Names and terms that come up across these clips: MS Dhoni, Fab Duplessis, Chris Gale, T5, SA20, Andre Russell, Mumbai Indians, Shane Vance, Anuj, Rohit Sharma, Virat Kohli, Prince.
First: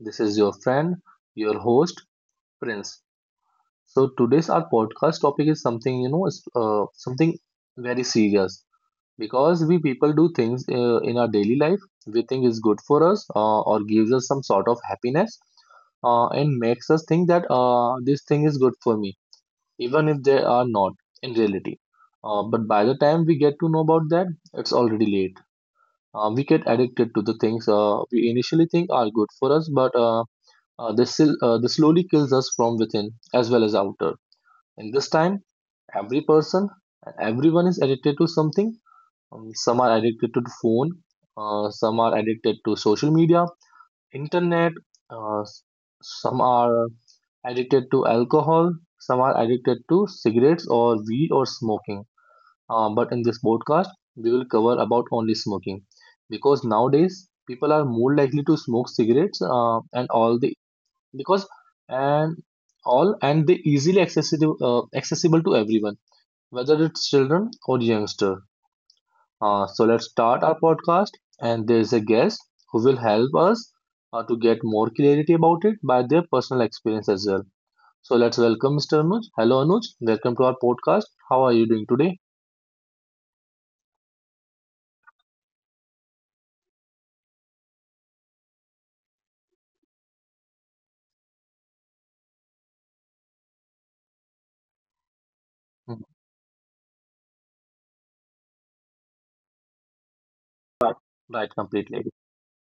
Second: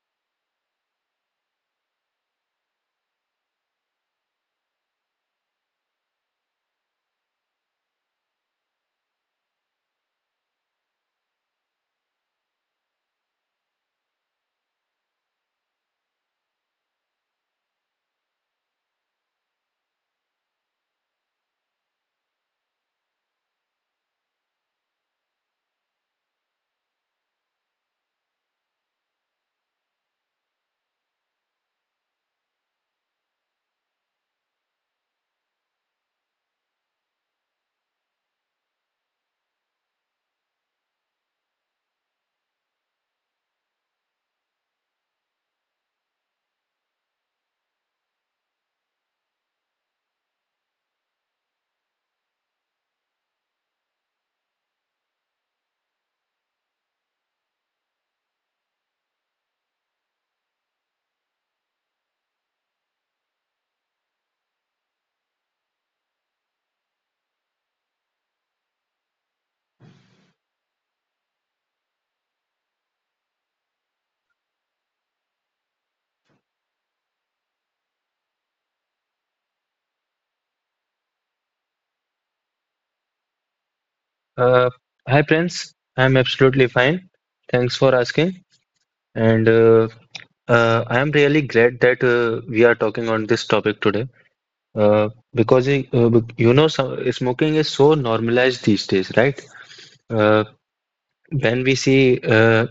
This is your friend, your host, Prince. So today's our podcast topic is something is, something very serious because we people do things in our daily life we think is good for us or gives us some sort of happiness and makes us think that this thing is good for me, even if they are not in reality. But by the time we get to know about that, it's already late. We get addicted to the things we initially think are good for us, but this slowly kills us from within as well as outer. In this time, every person, everyone is addicted to something. Some are addicted to the phone, some are addicted to social media, internet, uh, s- some are addicted to alcohol, some are addicted to cigarettes or weed or smoking. But in this podcast, we will cover about only smoking because nowadays people are more likely to smoke cigarettes and all the because and all and they easily accessible to everyone, whether it's children or youngster. So let's start our podcast, and there is a guest who will help us to get more clarity about it by their personal experience as well. So let's welcome Mr. Anuj. Hello, Anuj. Welcome to our podcast. How are you doing today? Uh, Hi Prince, I'm absolutely fine. Thanks for asking. And I am really glad that we are talking on this topic today uh, because Mhm. uh, bec- smoking is so normalized these days, right? Uh, Right, right, when we completely. see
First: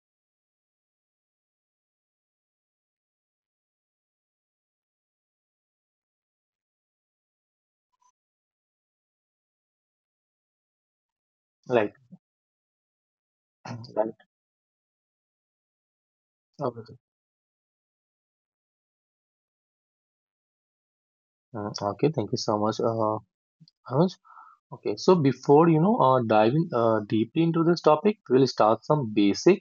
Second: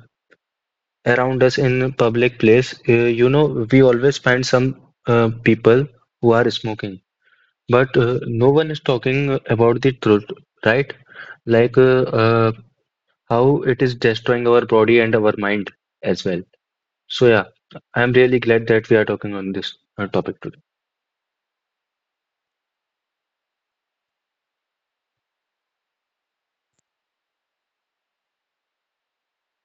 around us in public place, you know we always find some people who are smoking, but no one is talking about the truth, right? Like Right, uh, uh, how it is right. destroying our body and our mind as well. Okay. So yeah, I'm really glad that we are talking on this topic today. Okay, thank you so much, Anuj. Okay, so before diving deeply into this topic, we'll start some basic.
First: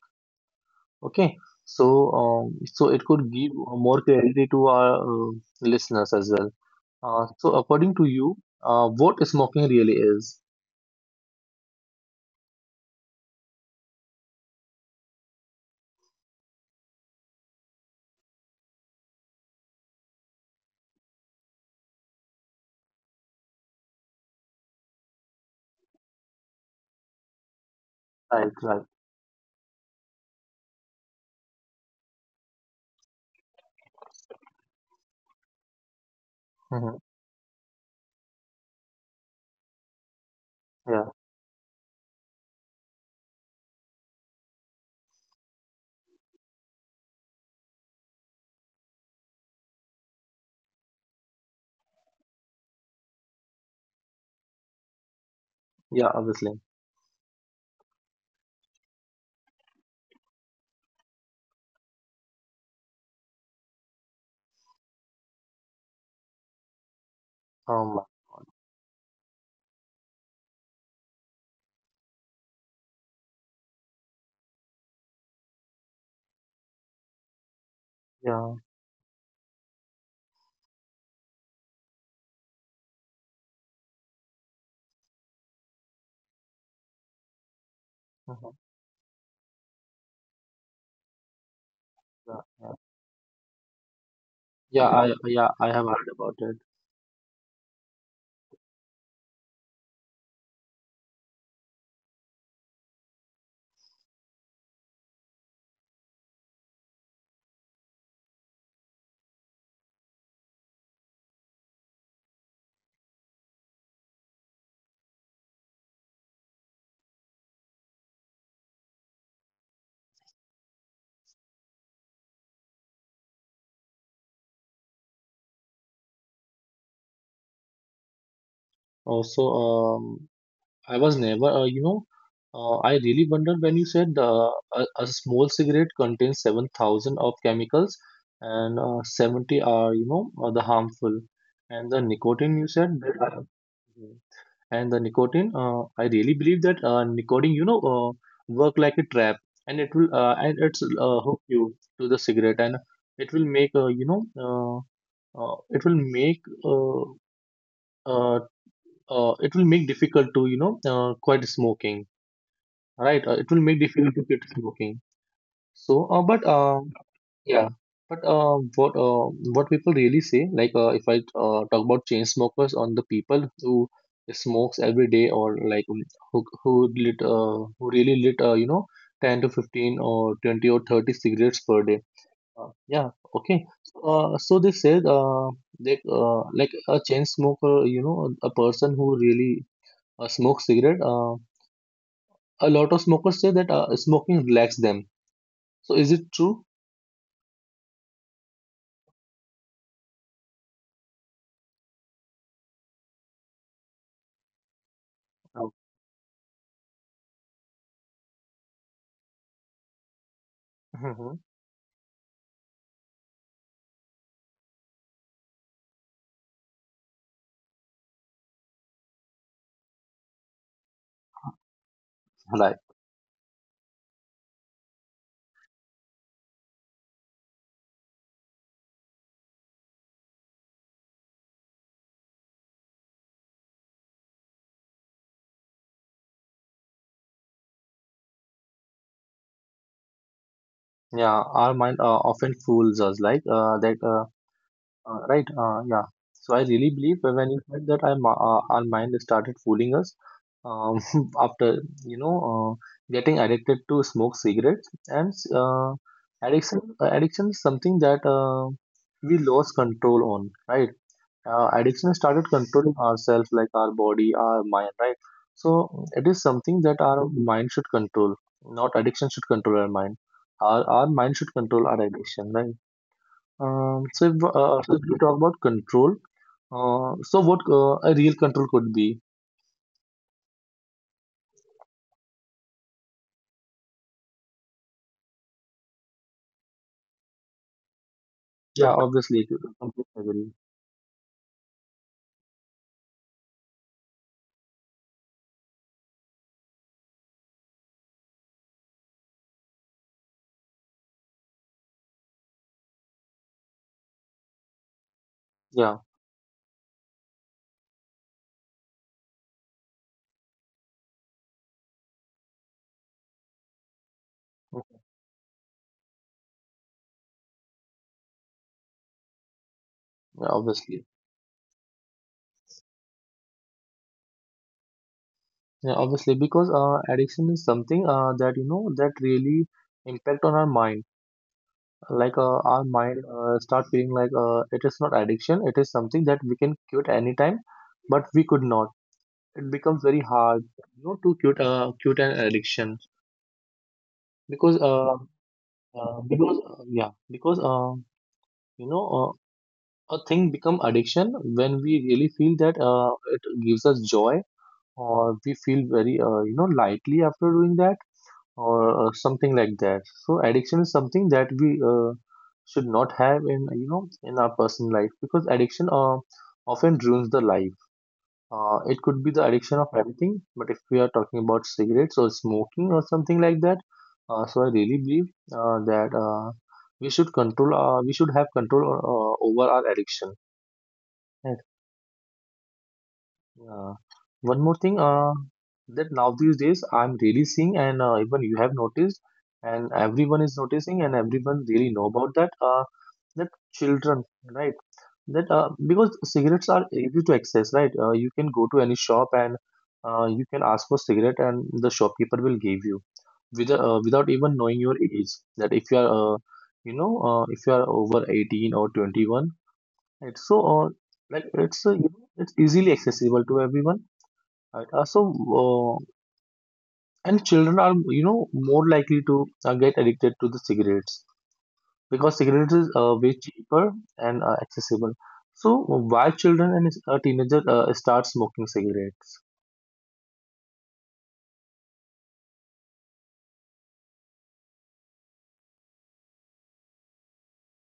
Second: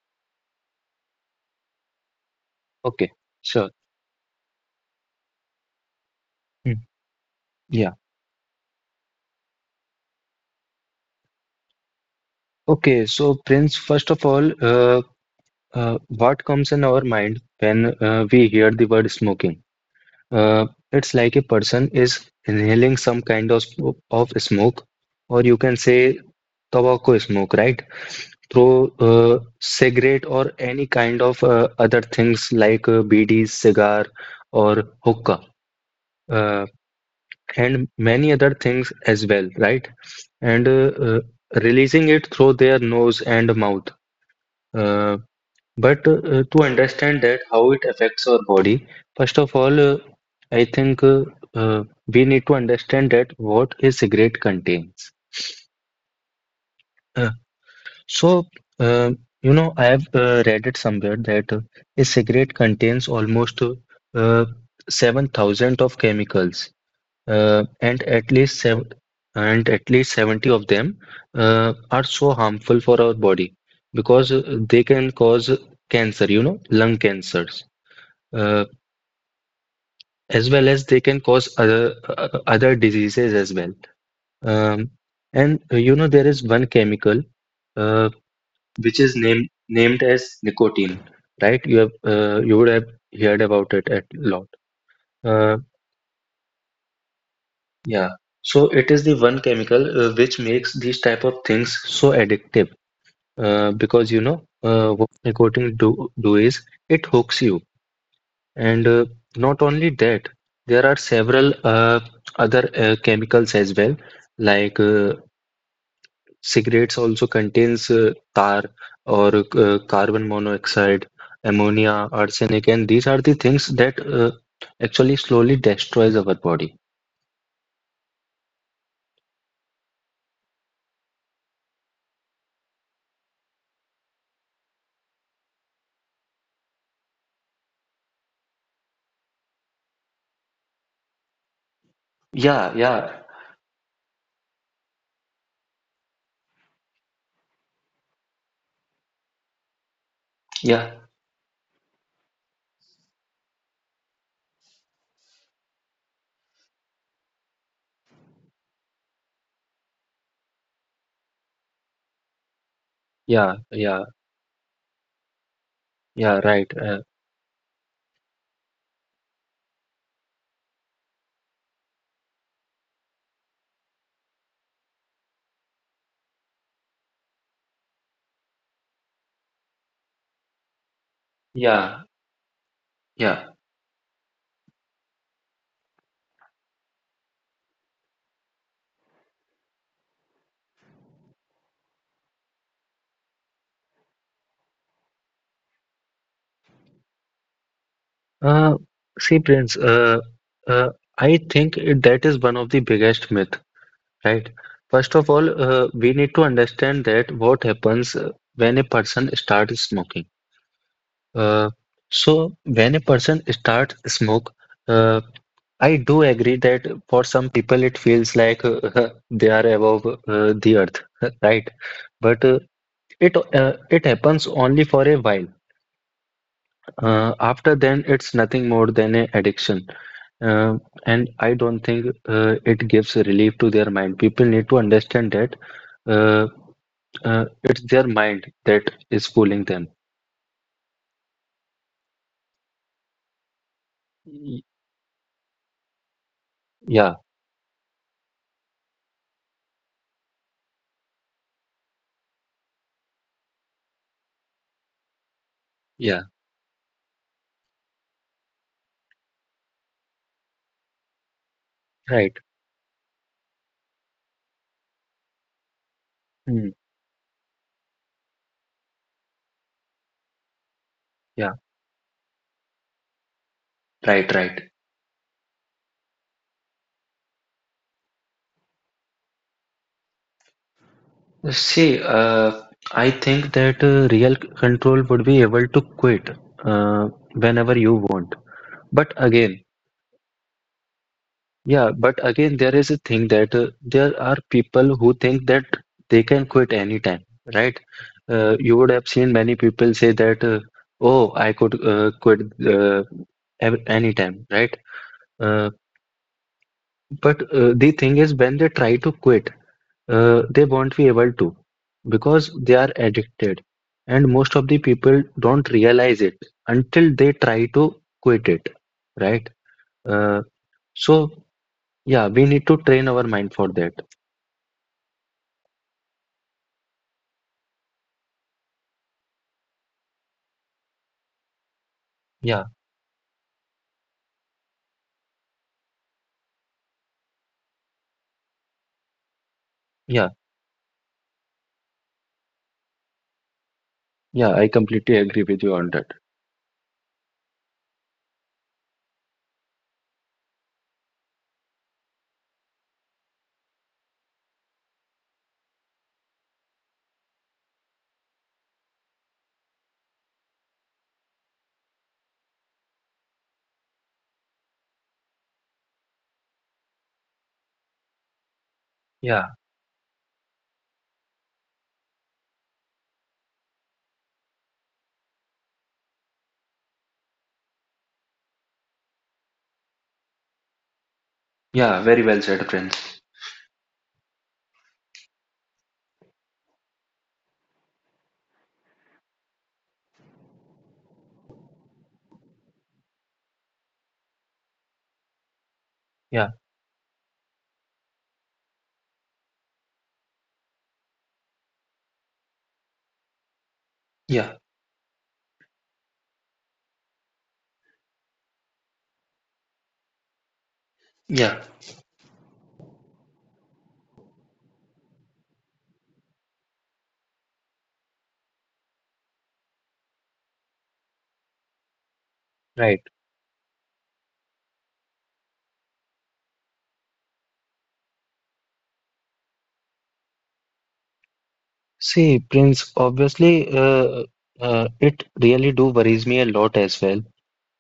Okay, so it Okay, could give sure. more clarity to our listeners as well. Hmm. So Yeah. according to you, what smoking really is? Okay, so Prince, first of all, what comes in our mind when we hear the word smoking? Uh, it's like a person is inhaling some kind of smoke, or you can say tobacco smoke, right? Right, right. Through cigarette or any kind of other things like BDs, cigar or hookah, uh, Hmm. and many other things as well, right? And Yeah, releasing it through their nose and mouth. Uh, but to understand that how it affects our body, first of all, I think we need to understand that what a cigarette contains. yeah, obviously. Uh, So, uh, you know, I have read it somewhere that a cigarette contains almost uh, 7,000 of chemicals, and Um, at least seven, and at least 70 of them are so harmful for our body because they can cause cancer, you know, lung cancers, yeah, uh, as well as they can cause other diseases as well. Um, and you know, there is one chemical. Uh, mhm, which is named as nicotine, right? You have yeah, uh, you would yeah. have heard about it a lot. Yeah, I yeah Uh, I have heard about it. yeah. So it is the one chemical which makes these type of things so addictive. Because you know what nicotine do is it hooks you, and not only that, there are several other chemicals as well, like cigarettes also contains tar or carbon monoxide, ammonia, arsenic, and these are the things that actually slowly destroys our body. Also, I was never, I really wondered when you said a small cigarette contains 7,000 of chemicals and 70 are the harmful. And the nicotine you Yeah, said yeah, that, Mhm. And the nicotine, I really believe that nicotine, work like a trap, and it will, and it's yeah, hook you to the cigarette, and it will make, uh, you know, uh, uh, it will make, uh, uh, it will make difficult to, quit smoking. Right, it yeah, will make yeah, difficult to quit smoking. So, yeah, but right. Yeah, but what people really say, like if I talk about chain smokers on the people who smokes every day, or like who really lit 10 to 15 or 20 or 30 cigarettes per Yeah, day. Yeah, yeah. okay. So they said they like a chain smoker, you know, a person who really smokes cigarette. A lot of smokers say that smoking relaxes them. So is it true? Uh, see, Prince, uh, I think that is one of the biggest myth, right? First of all, Uh, we need to understand that what happens when a person starts smoking. Mhm. Uh, so when a person starts smoke, uh, I do agree that for some people it feels like they are above the earth, right? But uh, Like, it uh, it happens only for a while. After then, it's nothing more than an addiction, uh, and I don't think it gives relief to their mind. People need to understand that uh, it's their mind that is fooling them. yeah, our mind often fools us, like that, Y- right? Yeah. So I really believe Yeah, when you said that, our mind started fooling us, um, after getting addicted to smoke cigarettes, and yeah, addiction is something that we lost control on, right? Addiction has right. started controlling ourselves, like our body, our mind, right? So it is Hmm, something that our mind should control, not addiction should control our mind. Our mind should yeah, control our addiction, right? So if, right, right. We talk about control. So what a real control could be. See, I think that real control would be able to quit whenever you want. Yeah, But obviously, again, completely agree. yeah, but again, there is a thing that there are people who think that they can quit anytime, right? You would have seen many people say that, oh, I could quit uh, anytime, right? Uh, Yeah, but the thing is, when they try to quit, they won't be able to because they are addicted, and most of the okay, people don't realize it until they try to quit it, right? uh, yeah, obviously. so yeah, we need to train our mind for that. Yeah, obviously, because addiction is something that you know that really impact on our mind like Yeah, our mind start feeling like it is not addiction it is something that we can quit anytime but we could not it becomes very yeah, hard you know to quit quit an addiction yeah, I because completely agree with you on that. uh, because uh, yeah because uh, you know a thing become addiction when we really feel that it gives us joy, or we feel very you know lightly after doing that, or something like that. So addiction is something that we should not have in you know in our personal life because addiction often ruins the life. It could be the Yeah. addiction of everything, but if we are talking about cigarettes or smoking or something like that, so I really believe that we should control. We should have control over our addiction. Yeah, very well said, Prince. Uh, One more thing that now these days I'm really seeing, and even you have noticed, and everyone is noticing, and everyone really know about that. That children, right? That because Yeah. cigarettes are easy to access, right? You can go to any shop and you can ask for cigarette, and the shopkeeper will give you without even Yeah, knowing your age. That if you are, you know, if you are over 18 or 21, right? So like yeah. it's easily accessible to everyone. Right. Uh, and children are, you know, more likely to get addicted to the cigarettes because cigarettes is Right. Way cheaper and accessible. So, why children and teenagers start smoking cigarettes? See, Prince, obviously, uh, it really do worries me a lot as well.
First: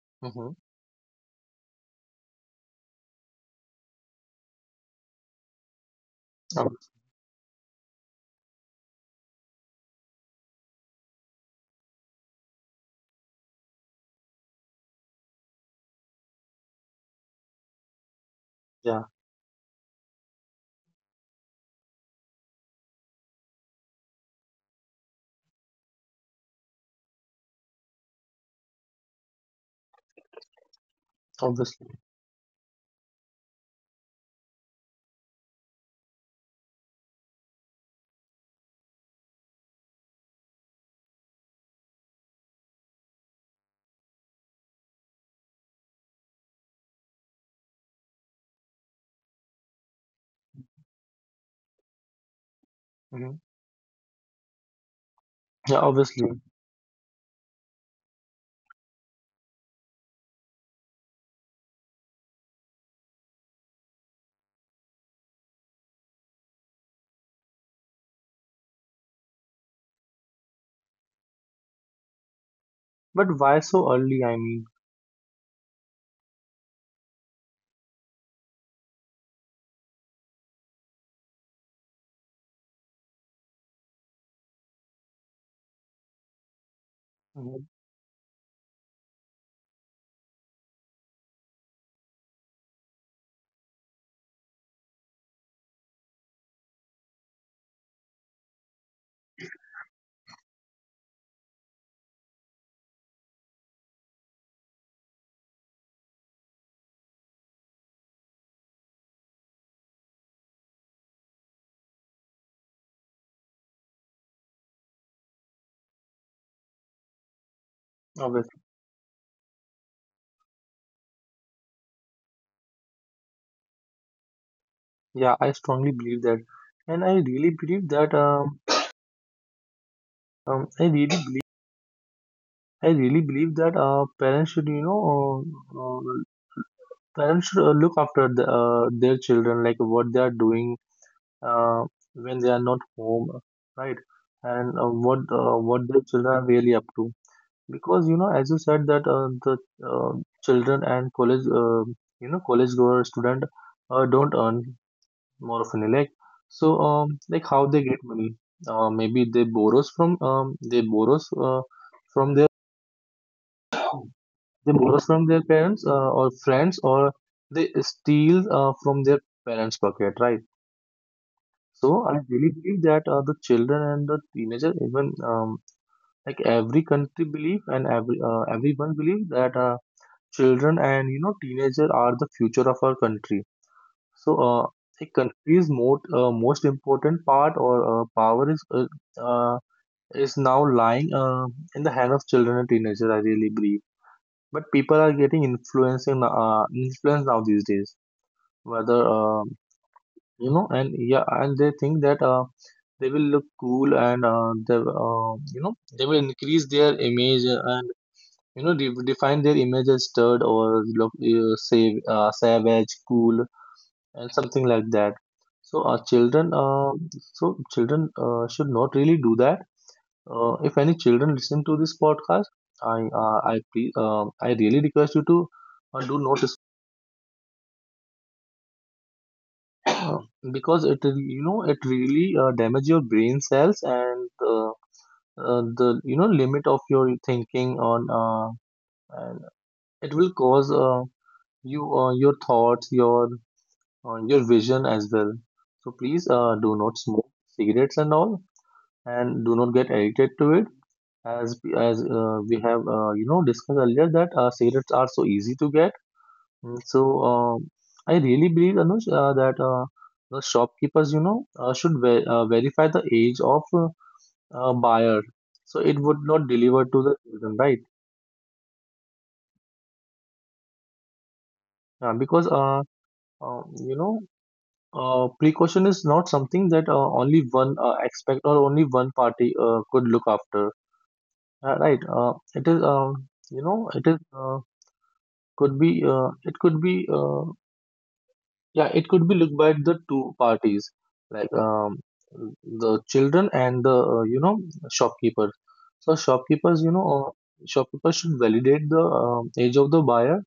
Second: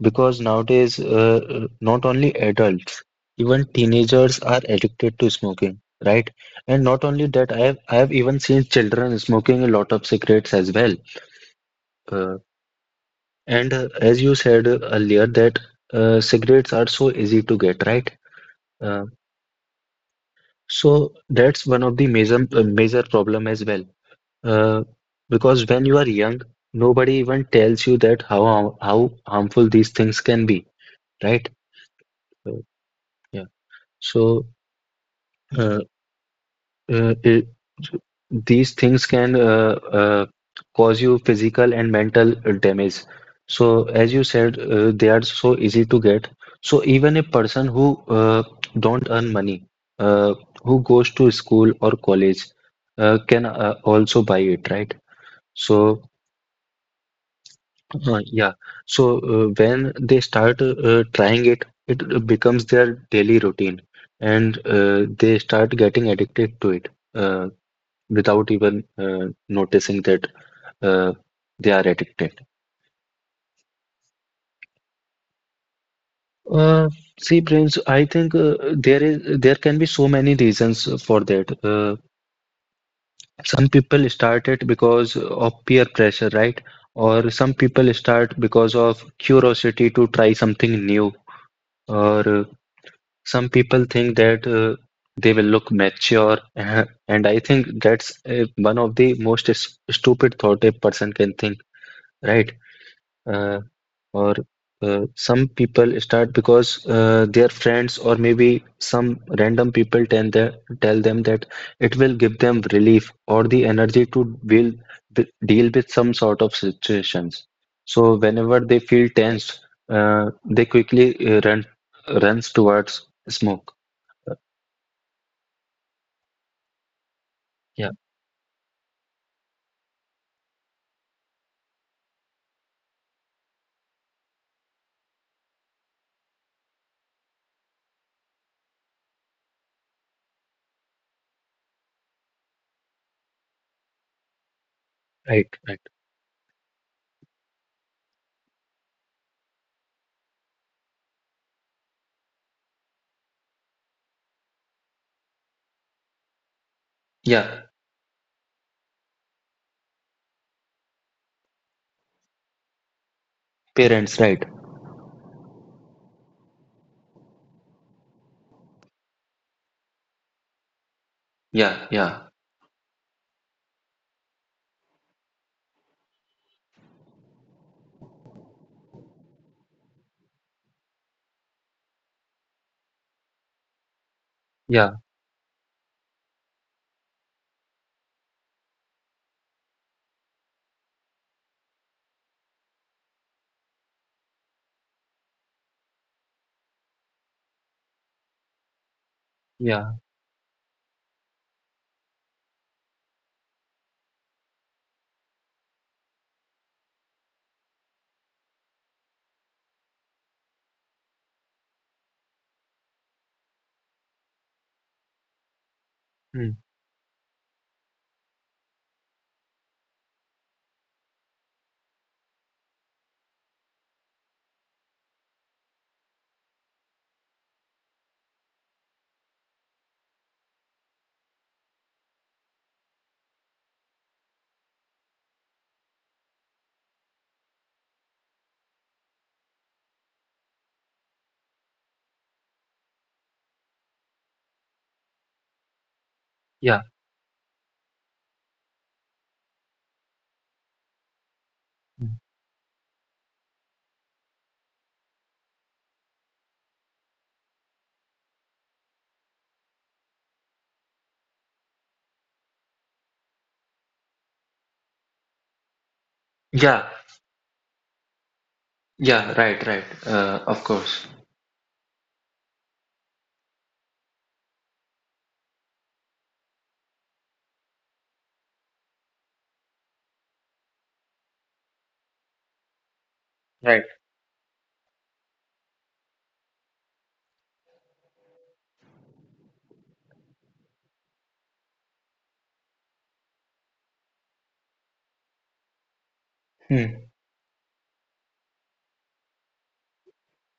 Because Mm-hmm. nowadays, not only adults, even teenagers are addicted to smoking, right? And not only that, I have even seen children smoking a lot of cigarettes as well. Uh, and as you said earlier, that cigarettes are so easy to get, right? Yeah, Uh, so that's one of the major problem as well. Uh, because when you are young, nobody even tells you that how harmful these things can be, right? obviously. Uh, yeah. So. Uh, uh, it, these things can uh, cause you physical and mental damage. So, as you said, they are so easy to get. So, even a person who don't earn money, uh, who goes to school or college, can Hmm. Also buy it, right? Yeah, So, obviously. Yeah. So, when they start trying it, it becomes their daily routine, and they start getting addicted to it. Uh, Without even noticing that uh, they are addicted. But why so early? I mean, Uh, see, Prince, I think there can be so many reasons for that. Some people start it because of peer pressure, right? Or some mhm, people start because of curiosity to try something new. Or some people think that they will look mature, and I think that's one of the most stupid thought a person can think, right? Uh, or some people start because their friends or maybe some random people tell them that it will give them relief or the energy to deal with some sort of situations. So whenever obviously. they feel tense, they quickly run runs towards smoke. Yeah, I strongly believe that, and I really Yeah, believe that. I really believe. I really believe that uh, uh, Parents should look after their children, like what they are doing uh, when they are not home, right? And what right, uh, right. what their children are really up to. Because you know, as you said that the uh, children and college goer student don't earn more of often. Like, so, like Yeah, how they get money? Maybe from their parents, right? they borrow from their parents or friends, or they steal from their parents' pocket, right? Yeah, So I yeah. really believe that the children and the teenager, even like every country believe and everyone believe that children and teenager are the future of our country. So Yeah, a country's most important part or power uh, is now lying in the hand of children and teenagers. I really believe. But people are getting influencing influence now these days, whether yeah, you know, and yeah, and they think that they will look cool, and they you know they will increase their image and you know, define their image as stud or look savage, cool, and something like that. So children mm, uh, so children should not really do that. If any children listen to this podcast, I really request you to do not. Because it really damage your brain cells, and uh, the limit of your thinking on and it will cause your thoughts, your vision as well. So please yeah, do not smoke cigarettes and all, and do not get addicted to it, as mm, we have discussed earlier that cigarettes are so easy to get. Mm, so, I really believe, Anuj, that the shopkeepers, you know, should verify the age of buyer, so it would not yeah, deliver to the children, right? yeah. Right, right. Of course. Because, uh, you know, precaution is not something that only one expect or only one party could look after, right? It is, Right. Could be yeah, it could be looked by the two parties, like the children and the shopkeepers. So shopkeepers, you Hmm. know, uh, shopkeepers should validate the age of the buyer.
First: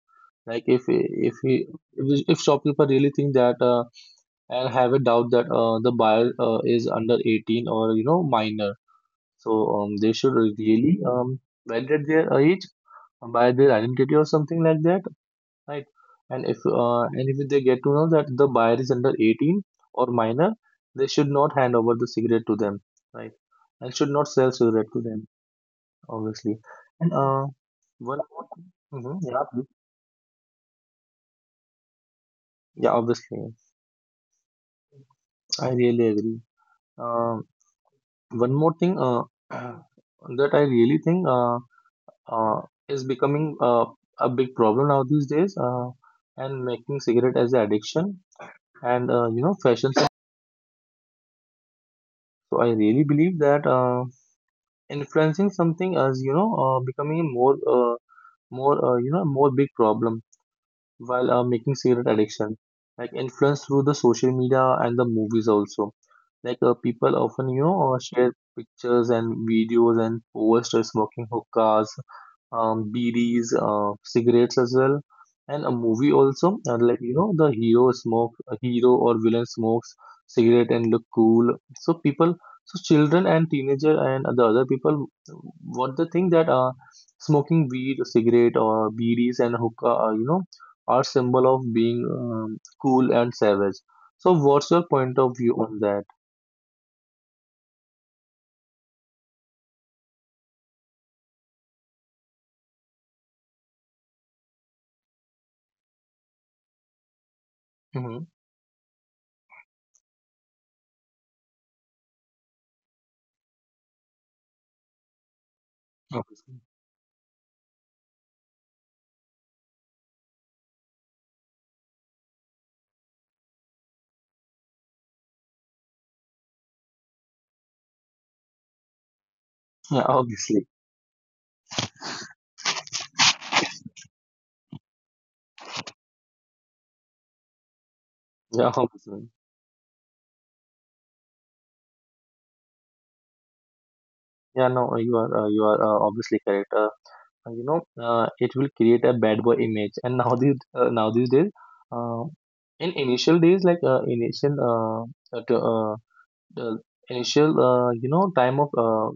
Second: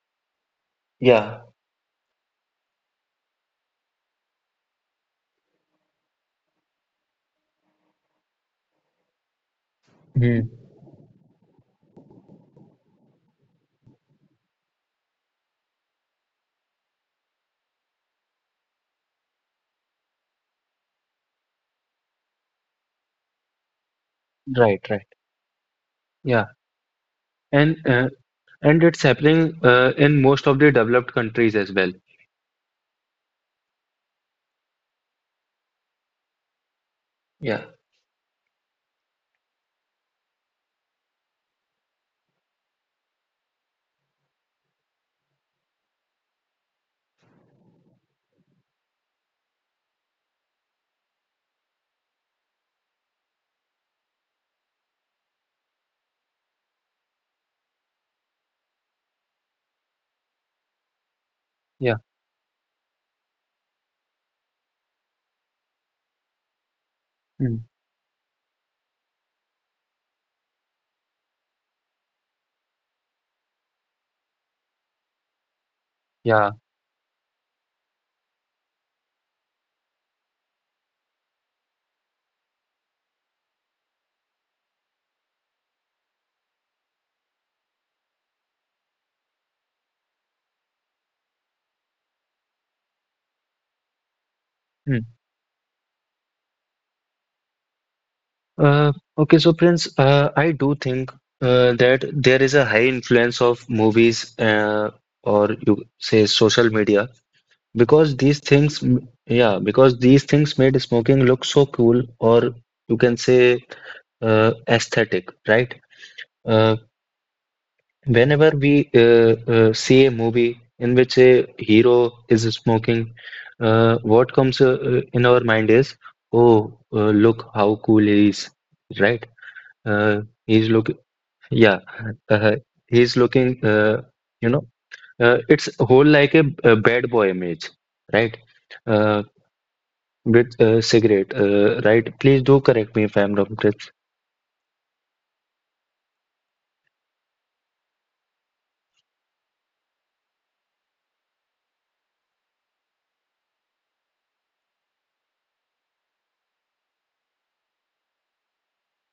Like if Yeah. he if shopkeeper really think that and have a doubt that the buyer is under 18 or minor, so they should Hmm. really validate their age by their identity or something like that, right? And if they get to know that the buyer is under 18 or minor, they should not hand over the cigarette to them, right? And should not sell Right, cigarette to right. them, Yeah. obviously. And And one more thing, and it's mhm, yeah, happening please. In most of the developed countries as well. Yeah, obviously, I really agree. Uh, Yeah. One more thing that I really think uh, is becoming a big problem now these days, and making cigarette as an addiction and fashion sense. So I really believe that. Influencing something as becoming a more more you know more big problem while making Yeah. cigarette addiction like influence through the social media and the movies also, like people often Mm. Share pictures and videos and post of smoking hookahs, BDs, cigarettes as well, and a movie Yeah. also. And like you know, the hero smoke, a hero or villain smokes cigarette and look cool. So people, so children and teenager and the other people, what they think that smoking weed, cigarette or BDs and hookah, you know, are symbol of being cool and savage. So what's your Mm. point of view on that? Uh, okay, so Prince, I do think that there is a high influence of movies or you say social media Hmm. because these things, m- yeah, because these things made smoking look so cool or you can say aesthetic, right? Obviously. Uh. Whenever we see a movie in which a hero is smoking, what comes in our mind is, oh, look how cool he is, right? Yeah, Uh, obviously. he's look, yeah, uh, he's looking, you know, it's whole like a bad boy image, right? Yeah, obviously. Uh, with cigarette, right? Please do correct me if I'm wrong, Chris. Yeah, no, you are obviously correct. You know, it will create a bad boy image. And now these days, uh, in initial days, like initial the initial you know time of uh,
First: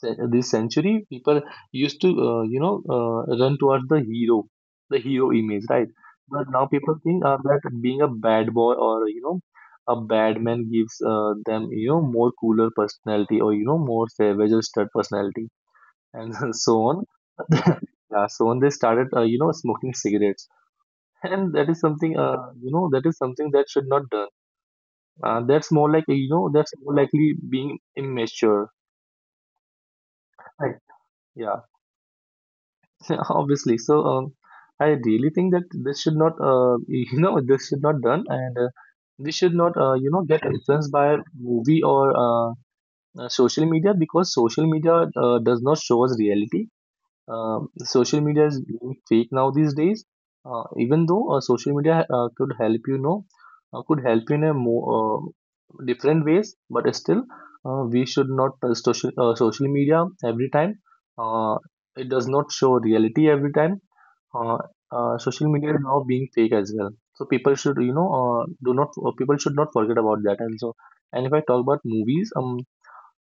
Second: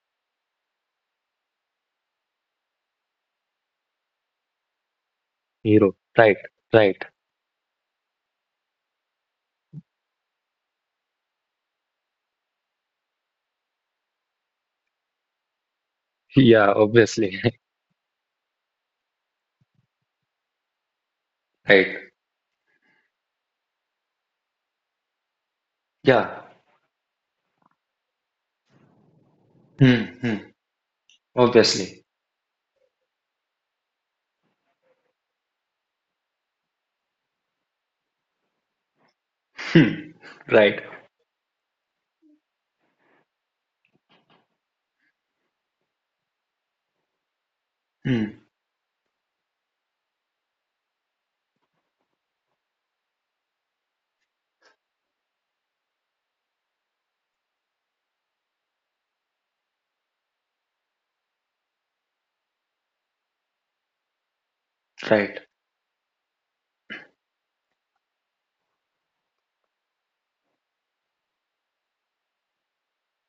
ce- this century people used to run towards the hero, the hero image, right? Hero, right? But now people Right? think that being a bad boy or you know a bad man gives them you know more cooler personality or you know more savage or stud personality and Yeah, so on. obviously, Yeah, so on they started smoking cigarettes, and that is right? Something that should not done. That's more like you Yeah. know, that's more likely being immature. Hmm, hmm. Right. Yeah, Obviously. obviously. So, I really think that this should not, you know, this should not done, and we should not, Hmm. you know, get Right. influenced by movie or social media, because social media does not show us reality. Social Hmm. media is being fake now these days. Even though social media could help you know, could help you in a more different ways, but still, we should not trust social media every time. Uh, it does not show reality every time. Uh, Right. Social media is now being fake as well. So people should you know do not people should not forget about that. And so, and if I talk about movies, um,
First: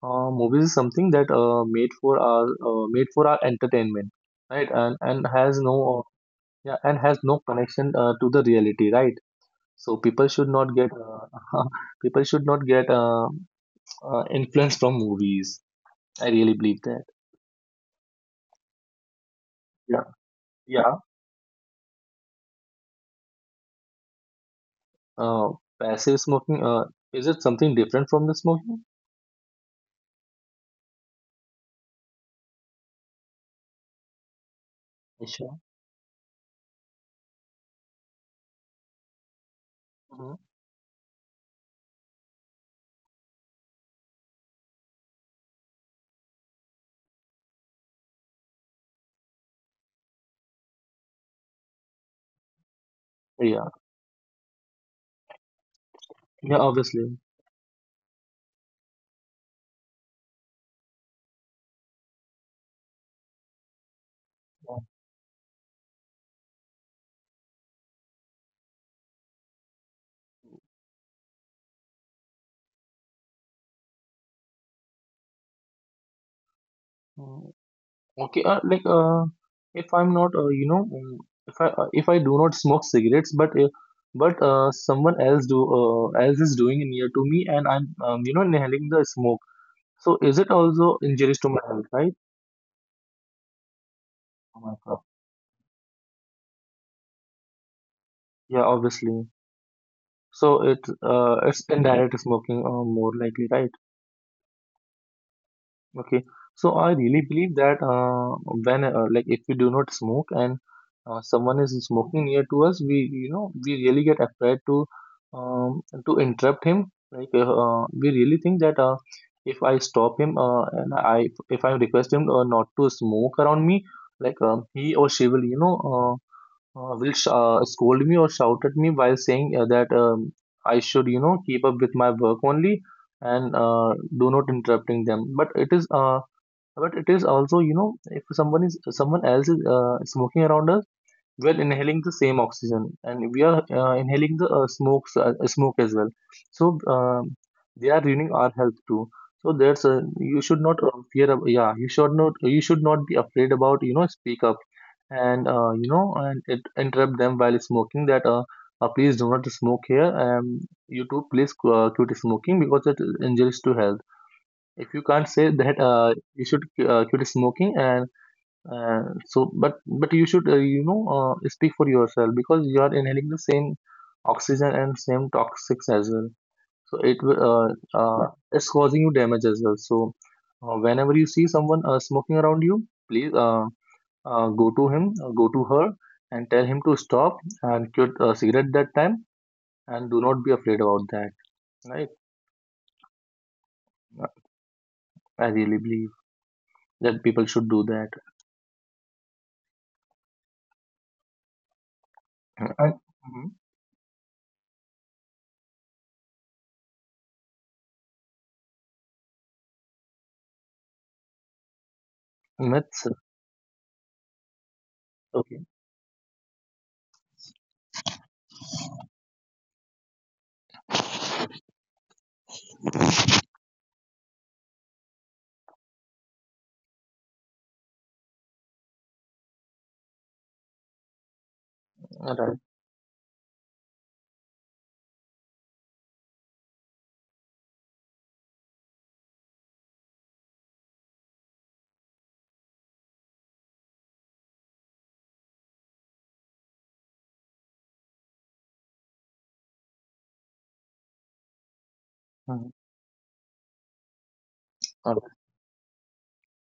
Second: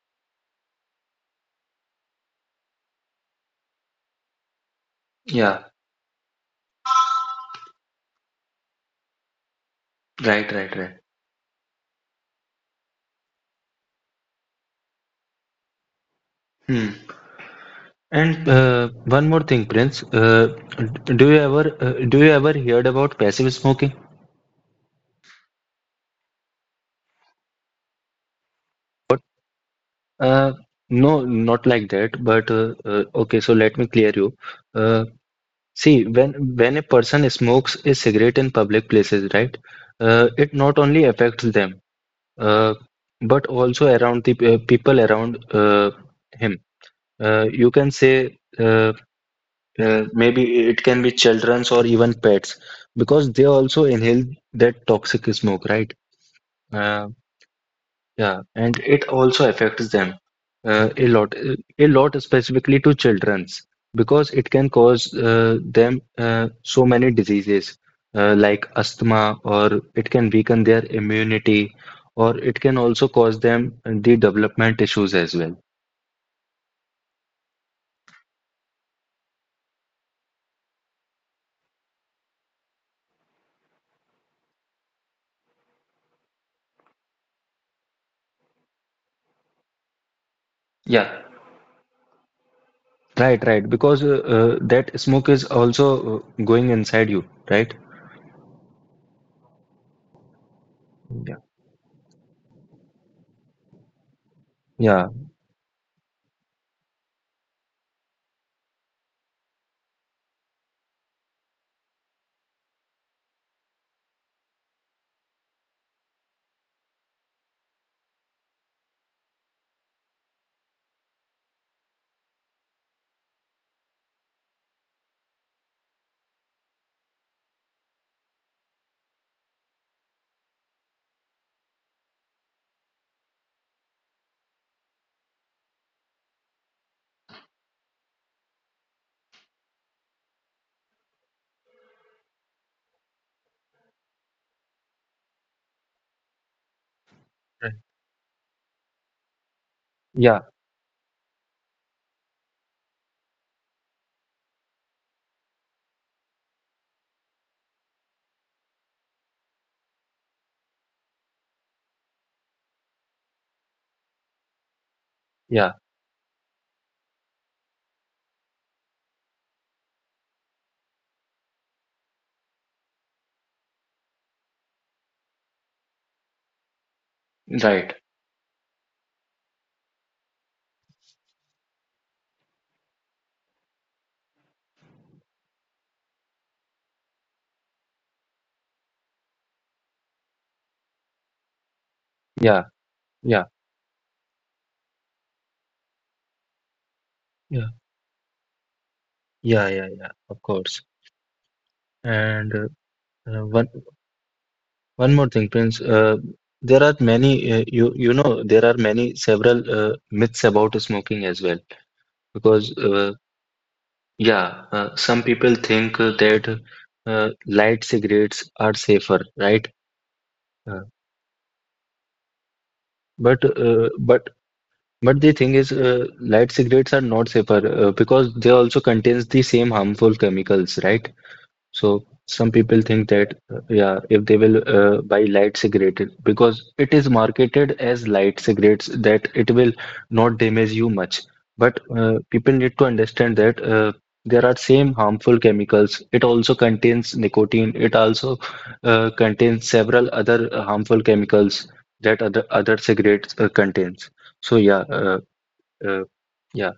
uh, movies is something that made for our entertainment, right? And has Yeah. no yeah, and has no connection to the reality, right? So people Right. should Right. not get Right. People should not get influence from movies. I really believe Hmm. that. And one more thing, Prince. Yeah, Uh, yeah. d- do you ever uh, do you ever heard about passive smoking? Uh, Passive smoking, is it something different from the smoking? Uh, no, not like that. But okay, so let me clear you. Uh, Sure. See, when a person smokes a cigarette in public places, right? Mhm. It not only affects them, uh, but also around the people around him. You can say. Maybe it can be children's or even pets because they Yeah, also inhale that toxic smoke, right? yeah, uh, obviously. yeah, and it also affects them a lot specifically to children's because it can cause them so many diseases like asthma, or it can weaken their immunity, or it can also cause them the development issues as well. Yeah. Okay, if I'm not, if I do not smoke cigarettes, but someone else is doing it near to me, and I'm you know inhaling the smoke. So is it also Yeah, injurious to my health, right? right, right, because Oh my that God. smoke is also going inside you, right? Yeah, obviously. So Yeah, it's indirect smoking more likely, right? yeah, Okay, so I really believe that when like if we do not smoke and someone is smoking near to us, we you know we really get afraid um, to interrupt him. Like we really think that if I stop him and I if I request him not to smoke around me, like he or she will scold me or shout at me while saying that I should, you know, keep up with my work only and do not interrupting them. But it is also, you know, if someone else is smoking around us, we inhaling the same oxygen and we are inhaling the smoke as well, so right. they are ruining our health too. So there's a, you Yeah, should not yeah, you should not be afraid about you know speak up, and you know and it, interrupt them while smoking that please do not smoke here, you too please quit smoking because it injures to health. If you can't say yeah, that you should quit smoking and so but you should speak for yourself because you are inhaling the same oxygen and same toxics as well. So it will right. uh, uh, it's causing you damage as well. So whenever you see someone smoking around you, please go to him, go to her and tell him to stop and quit cigarette that time, and do not be afraid about that, right? Yeah, yeah, Uh, I really believe that people yeah, should do that. yeah, yeah, yeah, of course. And uh, And, uh, mhm. one one more thing, Prince. There are many you you know there are many several myths about smoking as well because That's yeah, some people okay. think that light cigarettes are safer, right? Uh, but uh, but but the thing is, light cigarettes are not safer because they also contains the same harmful chemicals, right? So All some right. people think that yeah, if they will buy light cigarette because it is marketed as light cigarettes that it will not damage you much. But people need to understand that there are same harmful chemicals. It also contains nicotine. It also contains several other harmful chemicals that other Mhm. other cigarettes contains. So yeah, All right. uh, yeah.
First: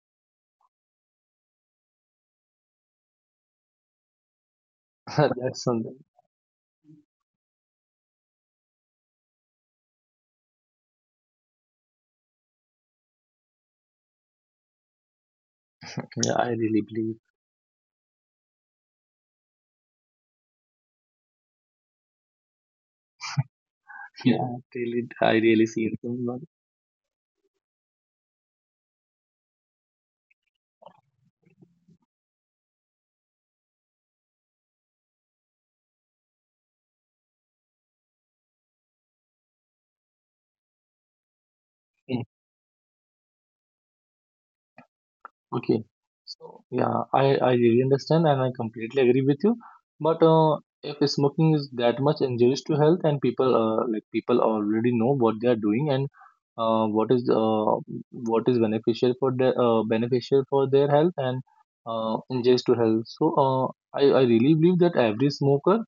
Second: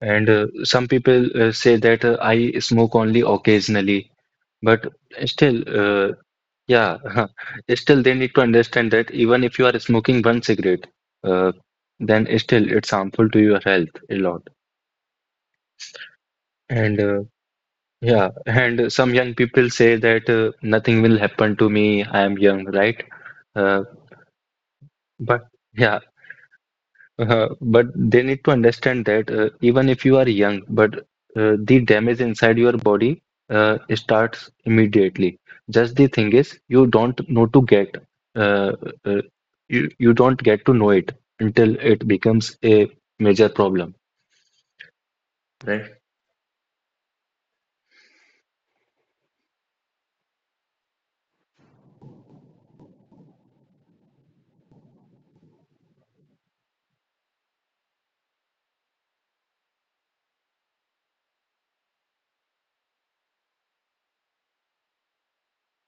And some people say that I smoke only occasionally. But still, That's something. Yeah, still they need to understand that even if you are smoking one cigarette, uh, then still it's harmful to your health a lot. Yeah, I really And believe. uh, yeah, and some young people say that nothing will happen to me, I am young, right? Uh, Yeah, I but really see yeah, it going on. but they need to understand that even if you are young, but the damage inside your body starts immediately. Just the thing is, you don't know to get uh, uh, you don't get to know it until it becomes a major problem. Okay. Right? So yeah, I really understand and I completely agree with you. But if smoking is that much injurious to health and people like people already know what they are doing and uh, what is uh, what is beneficial for their health and injurious to health. So I really believe that every smoker,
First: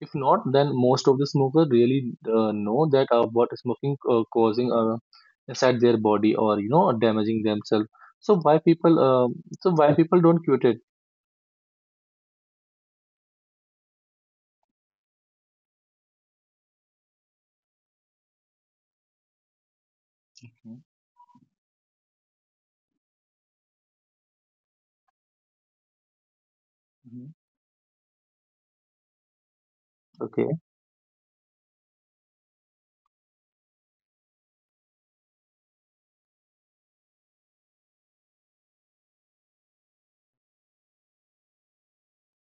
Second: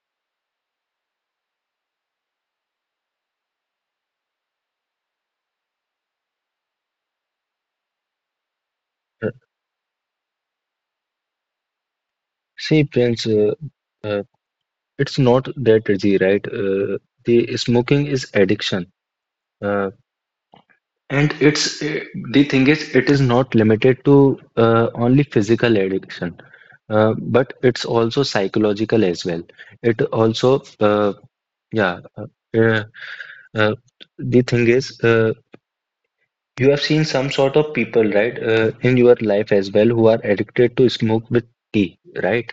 if not, then most of the smoker really know that what smoking causing inside their body or you know damaging themselves. So why people Uh, so why people don't quit it? See, Prince, uh, it's not that easy, right? The smoking is addiction. Uh, Mhm, And the thing is, it is not limited to only physical addiction, mhm. but it's also psychological as well. It Okay. also, yeah, uh, uh, uh, the thing is, you have seen some sort of people, right, in your life as well, who are addicted to smoke with tea, right?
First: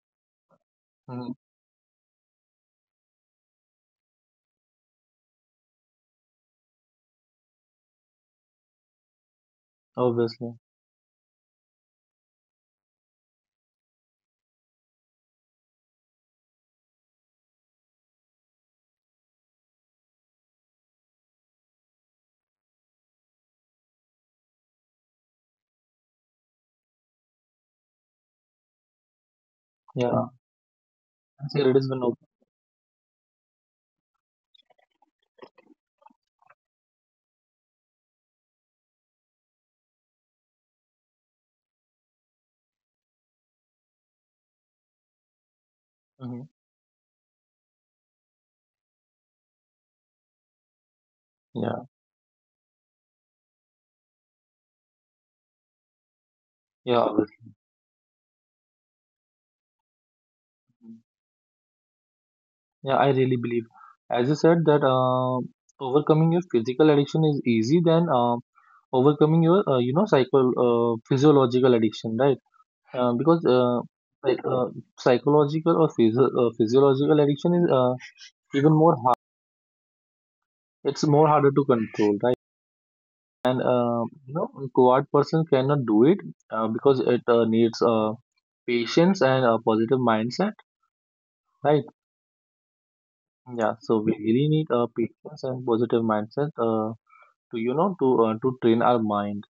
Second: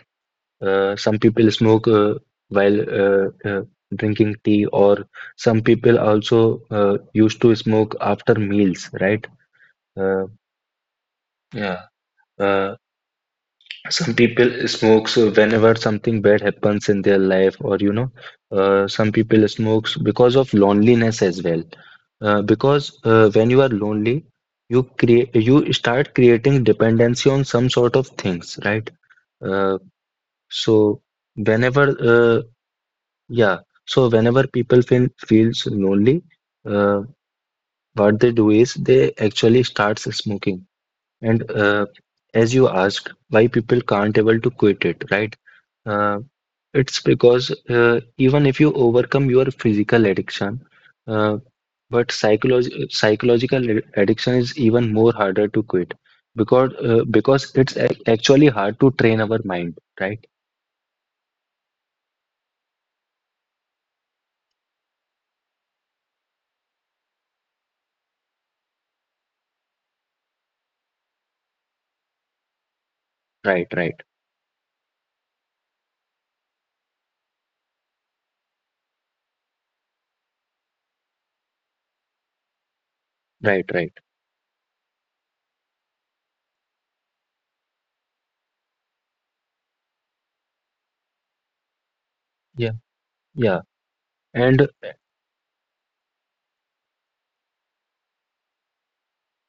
Some Hmm. people smoke while drinking tea, or some people also used to smoke after meals, right? Uh, Obviously. yeah. Uh, some people smokes whenever something bad happens in their life, or you know, some people smokes because of loneliness as well. Because when you are lonely, you create you start creating dependency on some sort of things, right? Uh, Yeah. So Yeah, it whenever is one of. uh, yeah, so whenever people feels lonely, uh, what they do is they actually starts smoking. And as you asked, why people can't able to quit it, right? Uh, Hmm. it's because even if you overcome your physical addiction, uh, Yeah. but psychological addiction is even more harder to quit because Yeah, obviously. it's ac actually hard to train our mind, right? Mhm. Yeah, I really believe. As you said that overcoming your physical addiction is easy than overcoming your you know psycho physiological addiction, right? Because Right, right. like Psychological or physiological addiction is even more hard. It's more harder to control, right? And Right, right. Quiet person cannot do it, because it needs patience and a positive mindset, right? Yeah, yeah. Yeah, so we really need And patience and positive mindset to train our mind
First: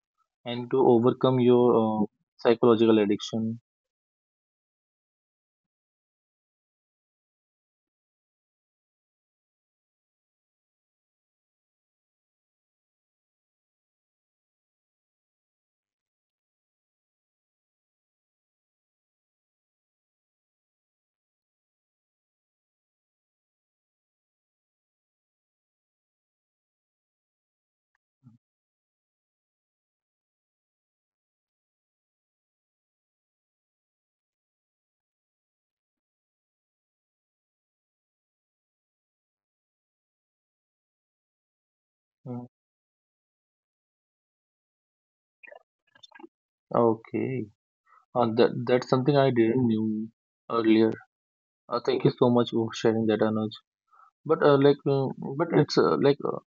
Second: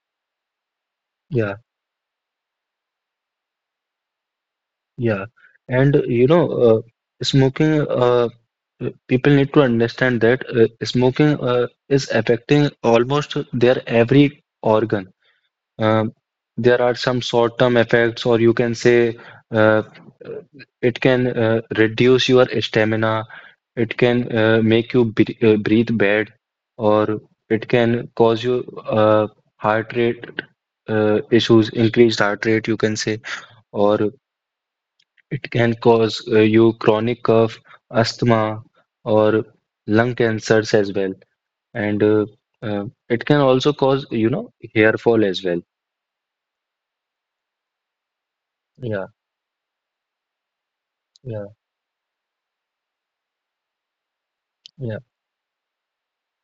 and to overcome yeah. your psychological addiction. Yeah, and you know, uh, smoking, uh, people need to understand that smoking is affecting almost their every organ. Um, there are some short-term effects, or you can say uh, uh, it can reduce your stamina, it can make you breathe bad, or it can cause you uh, heart rate issues, increased heart rate, you can say, or it can cause you chronic cough, asthma, or lung cancers as well. And uh, Mm, uh, it can also cause, you know, hair fall as well. okay, that's Yeah, something I didn't knew earlier. yeah, Thank you so much for sharing that, Anuj. But like yeah. But it's like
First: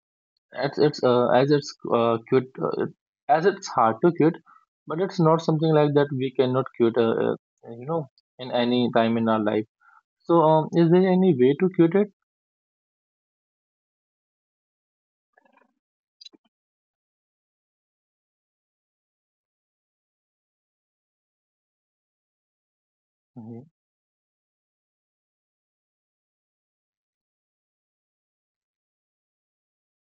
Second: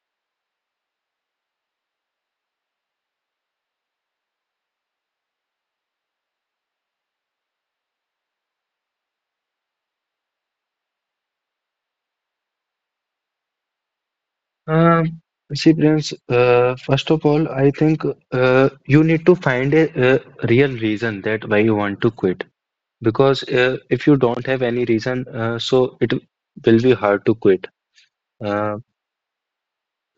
It's as it's cute, as it's hard to cute, but it's not something like that we cannot cute, you know, in any time in our life. So, is there any way to cute it? Um, see, Prince, first of all, I think you need to find a real reason that why you want to quit. Because Hmm. If you don't have any reason, so it will be hard to quit. Uh,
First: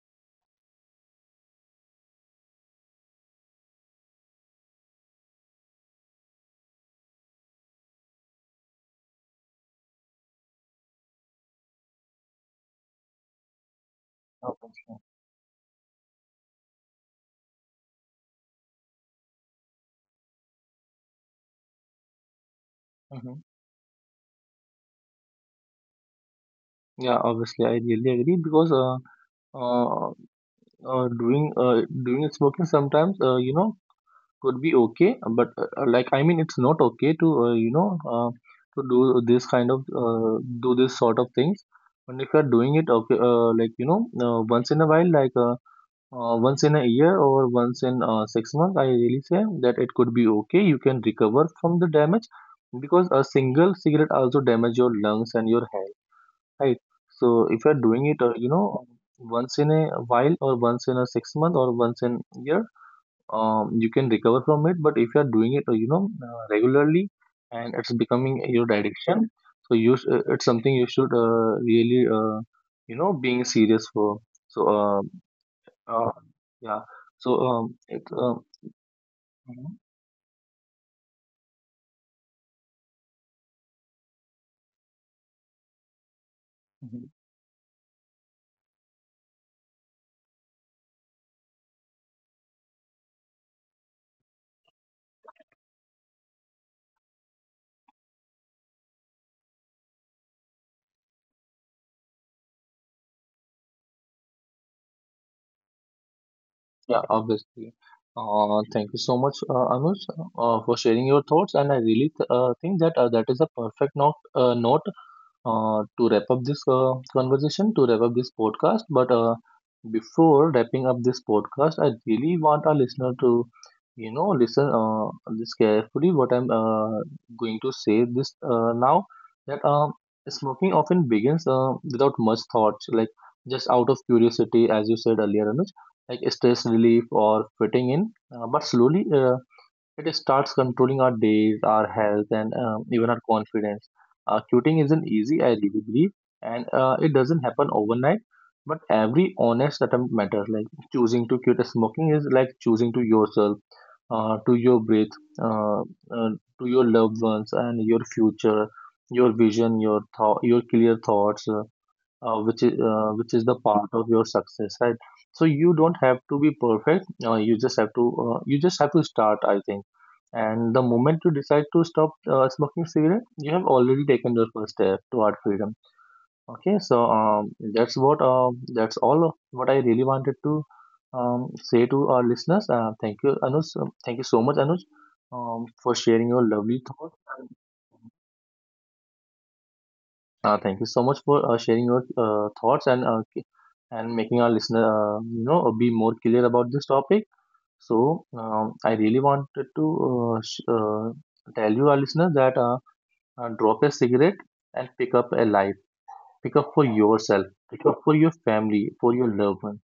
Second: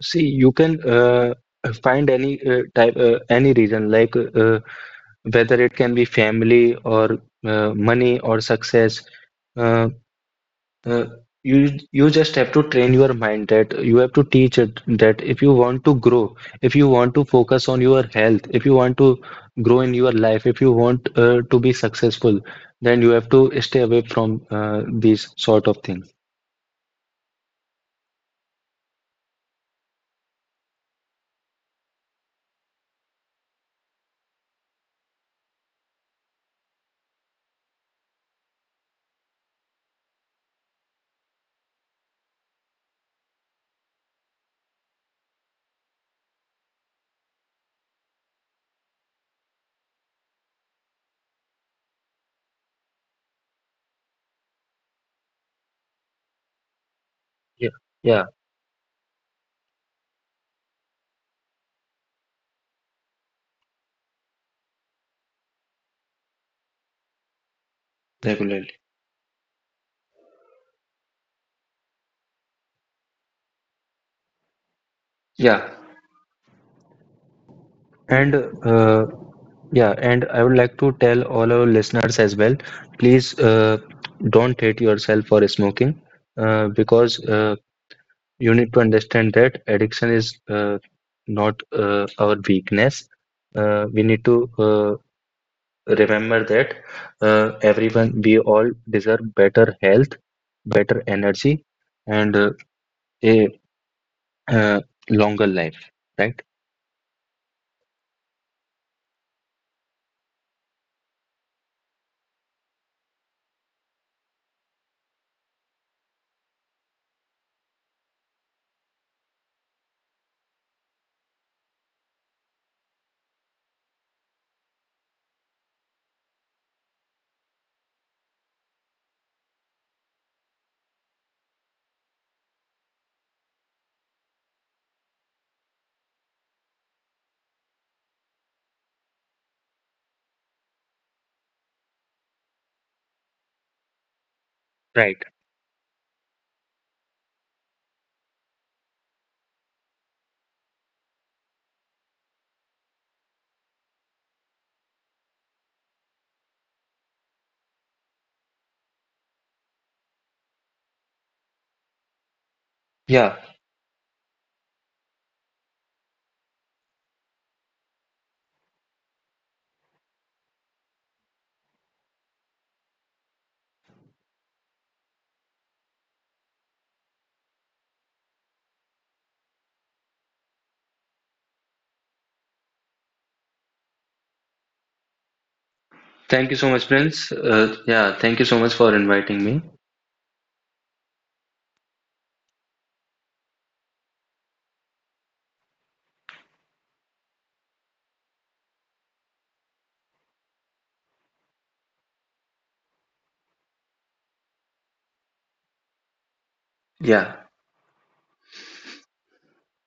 See, you can find any any reason like. Whether it can be family or money or success, uh, uh, you you just have to train your mind, that you have to teach it that if you want to grow, if you want to focus on your health, if you want to grow in your life, if you want to be successful, then you have to Hmm. stay away from these sort of things. Yeah, obviously, I really agree because uh, doing smoking sometimes, you know, could be okay, but like I mean it's not okay to you know uh, to do this kind of do this sort of things. And if you're doing it okay, like you know once in a while, like once in a year or once in 6 months, I really say that it could be okay, you can recover from the damage, because a single cigarette also damage your lungs and your health, right? So if Yeah, you're doing it yeah, once in a while or once in a 6 month or once in a year, you can recover from it. But if you are doing it regularly and it's becoming regularly. your addiction, it's something you should really being serious for. So Yeah. uh, yeah. So it And uh, mhm, yeah, and I would like to tell all our listeners as well, please don't hate yourself for smoking mhm. because you need to understand that addiction is not our weakness. We need to remember that everyone, we all deserve better health, better energy, and a uh, longer life, right? Yeah, obviously. Thank you so much, Anush, for sharing your thoughts, and I think that that is a perfect note, to wrap up this conversation, to wrap up this podcast. But before wrapping up this podcast, I really want our listener to, you know, listen this carefully. What I'm going to say this now that smoking often begins without much thoughts, like just out of curiosity, as you said earlier, Anuj, like stress relief or fitting in. But slowly, it starts controlling our days, our health, and even our confidence. Quitting isn't Right. easy, I really believe, and it doesn't happen overnight. But every honest attempt matters. Like choosing to quit smoking is like choosing to yourself, to your breath, uh, uh, to your loved ones, and your future, your vision, your thought, your clear thoughts. Which is the part of your success, right? So you don't have to be perfect, you just have to start, I think. And the moment you decide to stop smoking cigarette, you have already taken your first step toward freedom. Okay, so that's all of what I really wanted to say to our listeners. Thank you so much, Anuj, for sharing your Thank you so lovely much, Prince. thoughts. Yeah, thank you so much for inviting me. Thank you so much for sharing your thoughts and and making our listener be more clear about this topic. So I really wanted to tell you our listener that drop a cigarette and pick up a life. Pick up for Yeah, yourself. Pick up for your family, for your loved one.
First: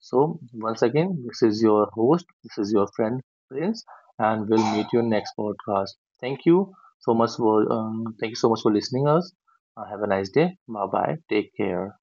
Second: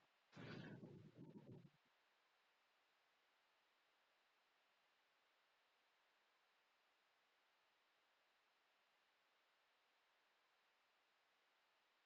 So, once again, this is your host, this is your friend Prince, and we'll meet you next podcast. Thank you so much for thank you so much for listening us. Have a nice day. Bye bye. Take care.